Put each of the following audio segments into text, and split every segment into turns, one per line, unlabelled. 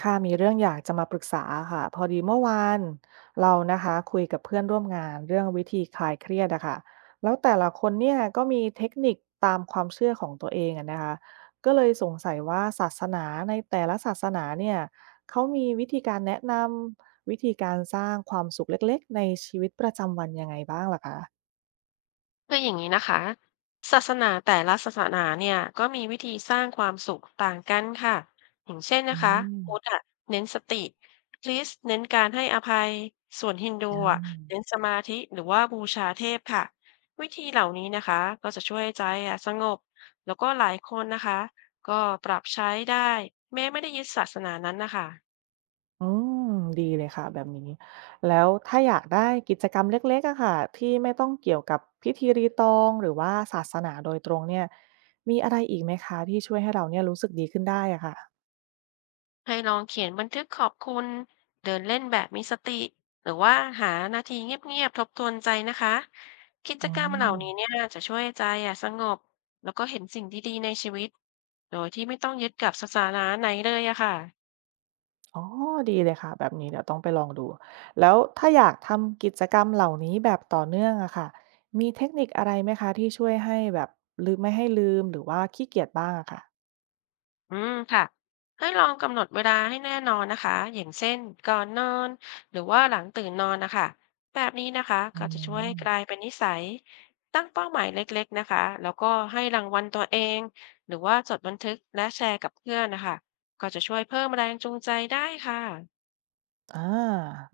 ค่ะมีเรื่องอยากจะมาปรึกษาค่ะพอดีเมื่อวานเรานะคะคุยกับเพื่อนร่วมงานเรื่องวิธีคลายเครียดอะค่ะแล้วแต่ละคนเนี่ยก็มีเทคนิคตามความเชื่อของตัวเองอะนะคะก็เลยสงสัยว่าศาสนาในแต่ละศาสนาเนี่ยเขามีวิธีการแนะนำวิธีการสร้างความสุขเล็กๆในชีวิตประจำวันยังไงบ้างล่ะคะ
คืออย่างนี้นะคะศาสนาแต่ละศาสนาเนี่ยก็มีวิธีสร้างความสุขต่างกันค่ะอย่างเช่น
อื
นะคะ
ม
พุทธอะเน้นสติคริสต์เน้นการให้อภัยส่วนฮินดูอะเน้นสมาธิหรือว่าบูชาเทพค่ะวิธีเหล่านี้นะคะก็จะช่วยให้ใจอะสงบแล้วก็หลายคนนะคะก็ปรับใช้ได้แม้ไม่ได้ยึดศาสนานั้นนะคะ
อืมดีเลยค่ะแบบนี้แล้วถ้าอยากได้กิจกรรมเล็กๆอะค่ะที่ไม่ต้องเกี่ยวกับพิธีรีตองหรือว่าศาสนาโดยตรงเนี่ยมีอะไรอีกไหมคะที่ช่วยให้เราเนี่ยรู้สึกดีขึ้นได้อะค่ะ
ให้ลองเขียนบันทึกขอบคุณเดินเล่นแบบมีสติหรือว่าหานาทีเงียบๆทบทวนใจนะคะกิจ
อื
กรรมเหล่า
ม
นี้เนี่ยจะช่วยให้ใจอ่ะสงบแล้วก็เห็นสิ่งดีๆในชีวิตโดยที่ไม่ต้องยึดกับสถานะไหนเลยอะค่ะ
อ๋อดีเลยค่ะแบบนี้เดี๋ยวต้องไปลองดูแล้วถ้าอยากทำกิจกรรมเหล่านี้แบบต่อเนื่องอะค่ะมีเทคนิคอะไรไหมคะที่ช่วยให้แบบลืมไม่ให้ลืมหรือว่าขี้เกียจบ้างอะค่ะ
อืมค่ะให้ลองกำหนดเวลาให้แน่นอนนะคะอย่างเช่นก่อนนอนหรือว่าหลังตื่นนอนนะคะแบบนี้นะคะก็
อื
จะช่วยให้
ม
กลายเป็นนิสัยตั้งเป้าหมายเล็กๆนะคะแล้วก็ให้รางวัลตัวเองหรือว่าจดบันทึกและแชร์กับเพื่อนนะคะก็จะช่วยเพิ่มแรงจูงใจได้ค่ะ
อา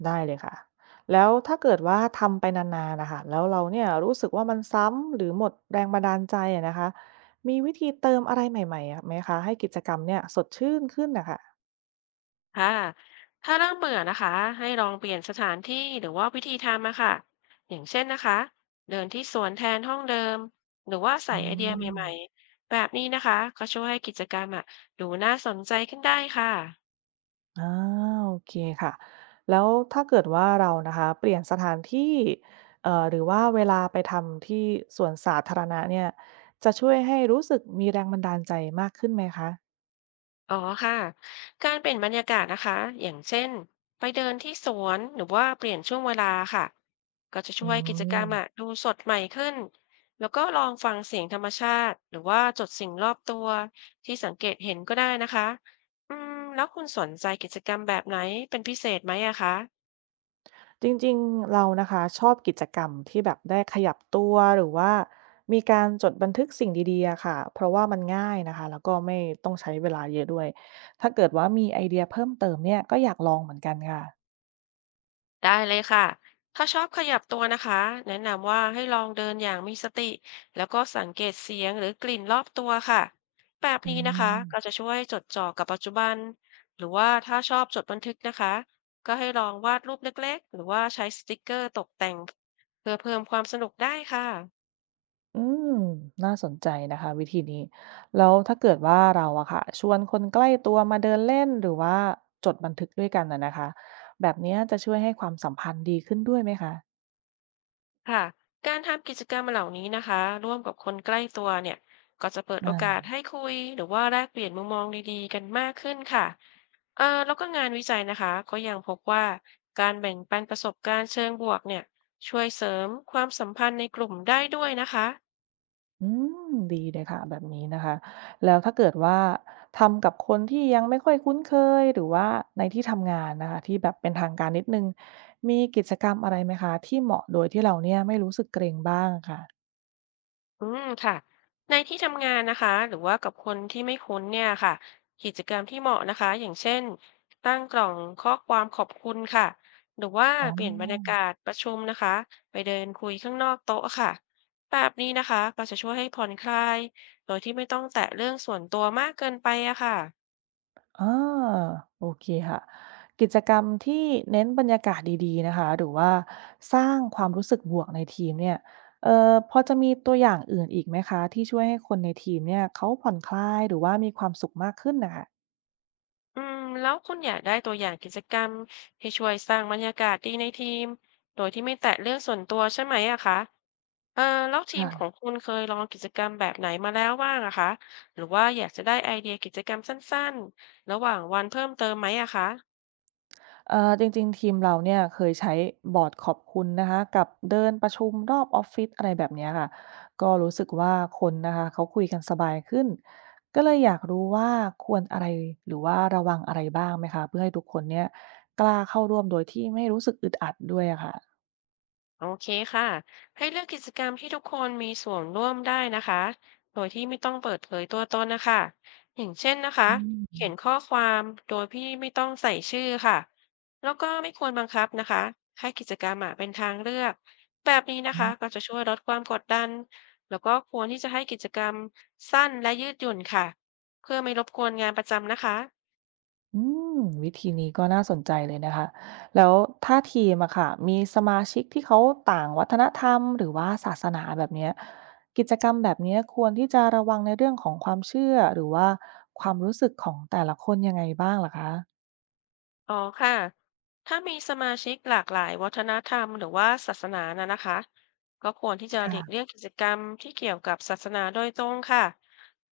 ได้เลยค่ะแล้วถ้าเกิดว่าทำไปนานๆนะคะแล้วเราเนี่ยรู้สึกว่ามันซ้ำหรือหมดแรงบันดาลใจอะนะคะมีวิธีเติมอะไรใหม่ๆอะไหมคะให้กิจกรรมเนี่ยสดชื่นขึ้นน่ะค่ะ
ค่ะถ้าเริ่มเบื่อนะคะให้ลองเปลี่ยนสถานที่หรือว่าวิธีทำอะค่ะอย่างเช่นนะคะเดินที่สวนแทนห้องเดิมหรือว่าใส่
อื
ไอเดียใหม่
ม
ๆแบบนี้นะคะก็ช่วยให้กิจกรรมอะดูน่าสนใจขึ้นได้ค่ะ
อาโอเคค่ะแล้วถ้าเกิดว่าเรานะคะเปลี่ยนสถานที่หรือว่าเวลาไปทำที่สวนสาธารณะเนี่ยจะช่วยให้รู้สึกมีแรงบันดาลใจมากขึ้นไหมคะ
อ๋อค่ะการเปลี่ยนบรรยากาศนะคะอย่างเช่นไปเดินที่สวนหรือว่าเปลี่ยนช่วงเวลาค่ะก็จะ
อื
ช่วยกิจกรร
ม
มอะดูสดใหม่ขึ้นแล้วก็ลองฟังเสียงธรรมชาติหรือว่าจดสิ่งรอบตัวที่สังเกตเห็นก็ได้นะคะอืมแล้วคุณสนใจกิจกรรมแบบไหนเป็นพิเศษไหมอะคะ
จริงๆเรานะคะชอบกิจกรรมที่แบบได้ขยับตัวหรือว่ามีการจดบันทึกสิ่งดีๆอะค่ะเพราะว่ามันง่ายนะคะแล้วก็ไม่ต้องใช้เวลาเยอะด้วยถ้าเกิดว่ามีไอเดียเพิ่มเติมเนี่ยก็อยากลองเหมือนกันค่ะ
ได้เลยค่ะ ถ้าชอบขยับตัวนะคะแนะนำว่าให้ลองเดินอย่างมีสติแล้วก็สังเกตเสียงหรือกลิ่นรอบตัวค่ะแบบ
อื
นี้นะคะก็จะ
ม
ช่วยจดจ่อกับปัจจุบันหรือว่าถ้าชอบจดบันทึกนะคะก็ให้ลองวาดรูปเล็กๆหรือว่าใช้สติกเกอร์ตกแต่งเพื่อเพิ่มความสนุกได้ค่ะ
อืมน่าสนใจนะคะวิธีนี้แล้วถ้าเกิดว่าเราอะค่ะชวนคนใกล้ตัวมาเดินเล่นหรือว่าจดบันทึกด้วยกันอะนะคะแบบเนี้ยจะช่วยให้ความสัมพันธ์ดีขึ้นด้วยไหมคะ
ค่ะการทำกิจกรรมเหล่านี้นะคะร่วมกับคนใกล้ตัวเนี่ยก็จะเปิดโอกาส
อา
ให้คุยหรือว่าแลกเปลี่ยนมุมมองดีๆกันมากขึ้นค่ะเออแล้วก็งานวิจัยนะคะก็ยังพบว่าการแบ่งปันประสบการณ์เชิงบวกเนี่ยช่วยเสริมความสัมพันธ์ในกลุ่มได้ด้วยนะคะ
อืมดีเลยค่ะแบบนี้นะคะแล้วถ้าเกิดว่าทำกับคนที่ยังไม่ค่อยคุ้นเคยหรือว่าในที่ทำงานนะคะที่แบบเป็นทางการนิดนึงมีกิจกรรมอะไรไหมคะที่เหมาะโดยที่เราเนี่ยไม่รู้สึกเกรงบ้างค่ะ
อืมค่ะในที่ทำงานนะคะหรือว่ากับคนที่ไม่คุ้นเนี่ยค่ะกิจกรรมที่เหมาะนะคะอย่างเช่นตั้งกล่องข้อความขอบคุณค่ะหรือว่า
อ๋
เปลี่ยนบรรยา
อ
กาศประชุมนะคะไปเดินคุยข้างนอกโต๊ะค่ะแบบนี้นะคะก็จะช่วยให้ผ่อนคลายโดยที่ไม่ต้องแตะเรื่องส่วนตัวมากเกินไปอะค่ะ
อาโอเคค่ะกิจกรรมที่เน้นบรรยากาศดีๆนะคะหรือว่าสร้างความรู้สึกบวกในทีมเนี่ยพอจะมีตัวอย่างอื่นอีกไหมคะที่ช่วยให้คนในทีมเนี่ยเขาผ่อนคลายหรือว่ามีความสุขมากขึ้นนะค
อืมแล้วคุณอยากได้ตัวอย่างกิจกรรมที่ช่วยสร้างบรรยากาศดีในทีมโดยที่ไม่แตะเรื่องส่วนตัวใช่ไหมอะคะเอ่อแล้วทีมของ
่ะ
คุณเคยลองกิจกรรมแบบไหนมาแล้วบ้างอะคะหรือว่าอยากจะได้ไอเดียกิจกรรมสั้นๆระหว่างวันเพิ่มเติมไหมอะคะ
จริงๆทีมเราเนี่ยเคยใช้บอร์ดขอบคุณนะคะกับเดินประชุมรอบออฟฟิศอะไรแบบเนี้ยค่ะก็รู้สึกว่าคนนะคะเขาคุยกันสบายขึ้นก็เลยอยากรู้ว่าควรอะไรหรือว่าระวังอะไรบ้างไหมคะเพื่อให้ทุกคนเนี่ยกล้าเข้าร่วมโดยที่ไม่รู้สึกอึดอัดด้วยอะค่ะ
โอเคค่ะให้เลือกกิจกรรมที่ทุกคนมีส่วนร่วมได้นะคะโดยที่ไม่ต้องเปิดเผยตัวตนนะคะอย่างเช่นนะคะเขียนข้อความโดยที่ไม่ต้องใส่ชื่อค่ะแล้วก็ไม่ควรบังคับนะคะให้กิจกรรมอะเป็นทางเลือกแบบนี้นะคะก็จะช่วยลดความกดดันแล้วก็ควรที่จะให้กิจกรรมสั้นและยืดหยุ่นค่ะเพื่อไม่รบกวนงานประจำนะคะ
อืมวิธีนี้ก็น่าสนใจเลยนะคะ แล้วถ้าทีมอะค่ะมีสมาชิกที่เขาต่างวัฒนธรรมหรือว่าศาสนาแบบเนี้ยกิจกรรมแบบเนี้ยควรที่จะระวังในเรื่องของความเชื่อหรือว่าความรู้สึกของแต่ละคนยังไงบ้างล่ะคะ
อ๋อค่ะถ้ามีสมาชิกหลากหลายวัฒนธรรมหรือว่าศาสนานะนะคะก็ควรที่จะหลีกเลี่
ค่ะ
ยงกิจกรรมที่เกี่ยวกับศาสนาโดยตรงค่ะ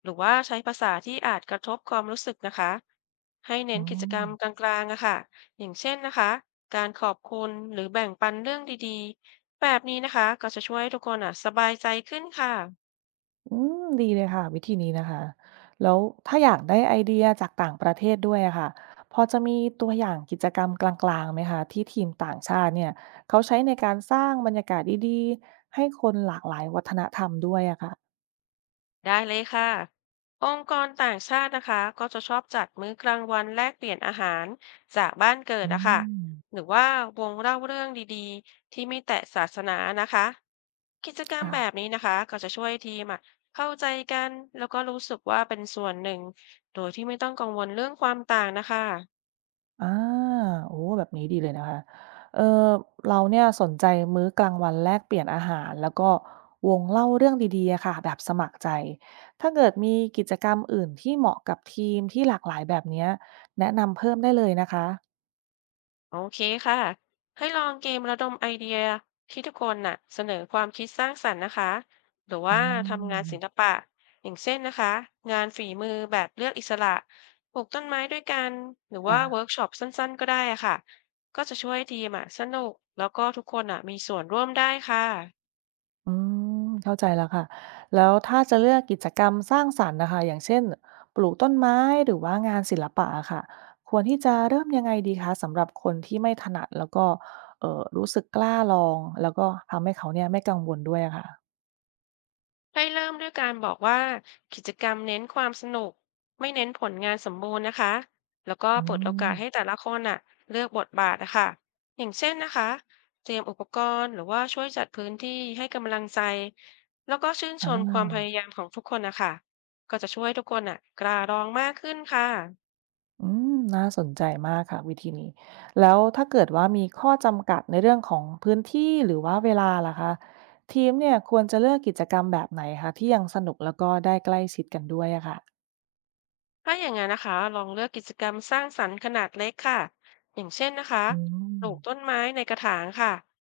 หรือว่าใช้ภาษาที่อาจกระทบความรู้สึกนะคะให้เน้
อื
นกิจ
ม
กรรมกลางๆอะค่ะอย่างเช่นนะคะการขอบคุณหรือแบ่งปันเรื่องดีๆแบบนี้นะคะก็จะช่วยให้ทุกคนอะสบายใจขึ้นค่ะ
อืมดีเลยค่ะวิธีนี้นะคะแล้วถ้าอยากได้ไอเดียจากต่างประเทศด้วยอะค่ะพอจะมีตัวอย่างกิจกรรมกลางๆไหมคะที่ทีมต่างชาติเนี่ยเขาใช้ในการสร้างบรรยากาศดีๆให้คนหลากหลายวัฒนธรรมด้วยอะค่ะ
ได้เลยค่ะองค์กรต่างชาตินะคะก็จะชอบจัดมื้อกลางวันแลกเปลี่ยนอาหารจากบ้านเกิด
อื
นะคะห
ม
รือว่าวงเล่าเรื่องดีๆที่ไม่แตะศาสนานะคะกิจกรรม
ค่ะ
แบบนี้นะคะก็จะช่วยทีมอะเข้าใจกันแล้วก็รู้สึกว่าเป็นส่วนหนึ่งโดยที่ไม่ต้องกังวลเรื่องความต่างนะคะ
อาโอ้แบบนี้ดีเลยนะคะเอ่อเราเนี่ยสนใจมื้อกลางวันแลกเปลี่ยนอาหารแล้วก็วงเล่าเรื่องดีๆอะค่ะแบบสมัครใจ ถ้าเกิดมีกิจกรรมอื่นที่เหมาะกับทีมที่หลากหลายแบบเนี้ยแนะนำเพิ่มได้เลยนะคะ
โอเคค่ะ ให้ลองเกมระดมไอเดียที่ทุกคนน่ะเสนอความคิดสร้างสรรค์นะคะ หรือ
อื
ว่าทำงาน
ม
ศิลปะอย่างเช่นนะคะงานฝีมือแบบเลือกอิสระปลูกต้นไม้ด้วยกันหรือว่า
ค่ะ
เวิร์กช็อปสั้นๆก็ได้อะค่ะก็จะช่วยให้ทีมอ่ะสนุกแล้วก็ทุกคนอ่ะมีส่วนร่วมได้ค่ะ
อืมเข้าใจแล้วค่ะแล้วถ้าจะเลือกกิจกรรมสร้างสรรค์นะคะอย่างเช่นปลูกต้นไม้ หรือว่างานศิลปะอะค่ะควรที่จะเริ่มยังไงดีคะสำหรับคนที่ไม่ถนัดแล้วก็รู้สึกกล้าลองแล้วก็ทำให้เขาเนี่ยไม่กังวลด้วยอะค่ะ
ให้เริ่มด้วยการบอกว่ากิจกรรมเน้นความสนุกไม่เน้นผลงานสมบูรณ์นะคะแล้วก็
อื
เปิดโอ
ม
กาสให้แต่ละคนน่ะเลือกบทบาทอะค่ะอย่างเช่นนะคะเตรียมอุปกรณ์หรือว่าช่วยจัดพื้นที่ให้กำลังใจแล้วก็ชื่น
อ
ชมความพยา
า
ยามของทุกคนนะคะก็จะช่วยให้ทุกคนน่ะกล้าลองมากขึ้นค่ะ
อืมน่าสนใจมากค่ะวิธีนี้แล้วถ้าเกิดว่ามีข้อจำกัดในเรื่องของพื้นที่ หรือว่าเวลาล่ะคะทีมเนี่ยควรจะเลือกกิจกรรมแบบไหนคะที่ยังสนุกแล้วก็ได้ใกล้ชิดกันด้วยอะค่ะ
ถ้าอย่างนั้นนะคะลองเลือกกิจกรรมสร้างสรรค์ขนาดเล็กค่ะอย่างเช่นนะคะ
อืม
ปลูกต้นไม้ในกระถางค่ะ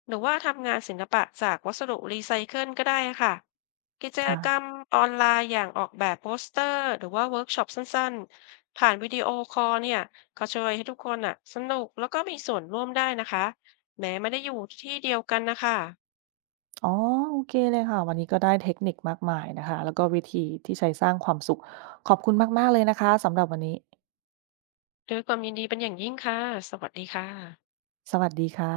หรือว่าทำงานศิลปะจากวัสดุรีไซเคิลก็ได้ค่ะกิจ
ค่ะ
กรรมออนไลน์อย่างออกแบบโปสเตอร์หรือว่าเวิร์กช็อปสั้นๆผ่านวิดีโอคอลเนี่ยก็ช่วยให้ทุกคนอ่ะสนุกแล้วก็มีส่วนร่วมได้นะคะแม้ไม่ได้อยู่ที่เดียวกันนะคะ
อ๋อ โอเคเลยค่ะ วันนี้ก็ได้เทคนิคมากมายนะคะ แล้วก็วิธีที่ใช้สร้างความสุข ขอบคุณมากๆเลยนะคะสำหรับวันนี้
ด้วยความยินดีเป็นอย่างยิ่งค่ะสวัสดีค่ะ
สวัสดีค่ะ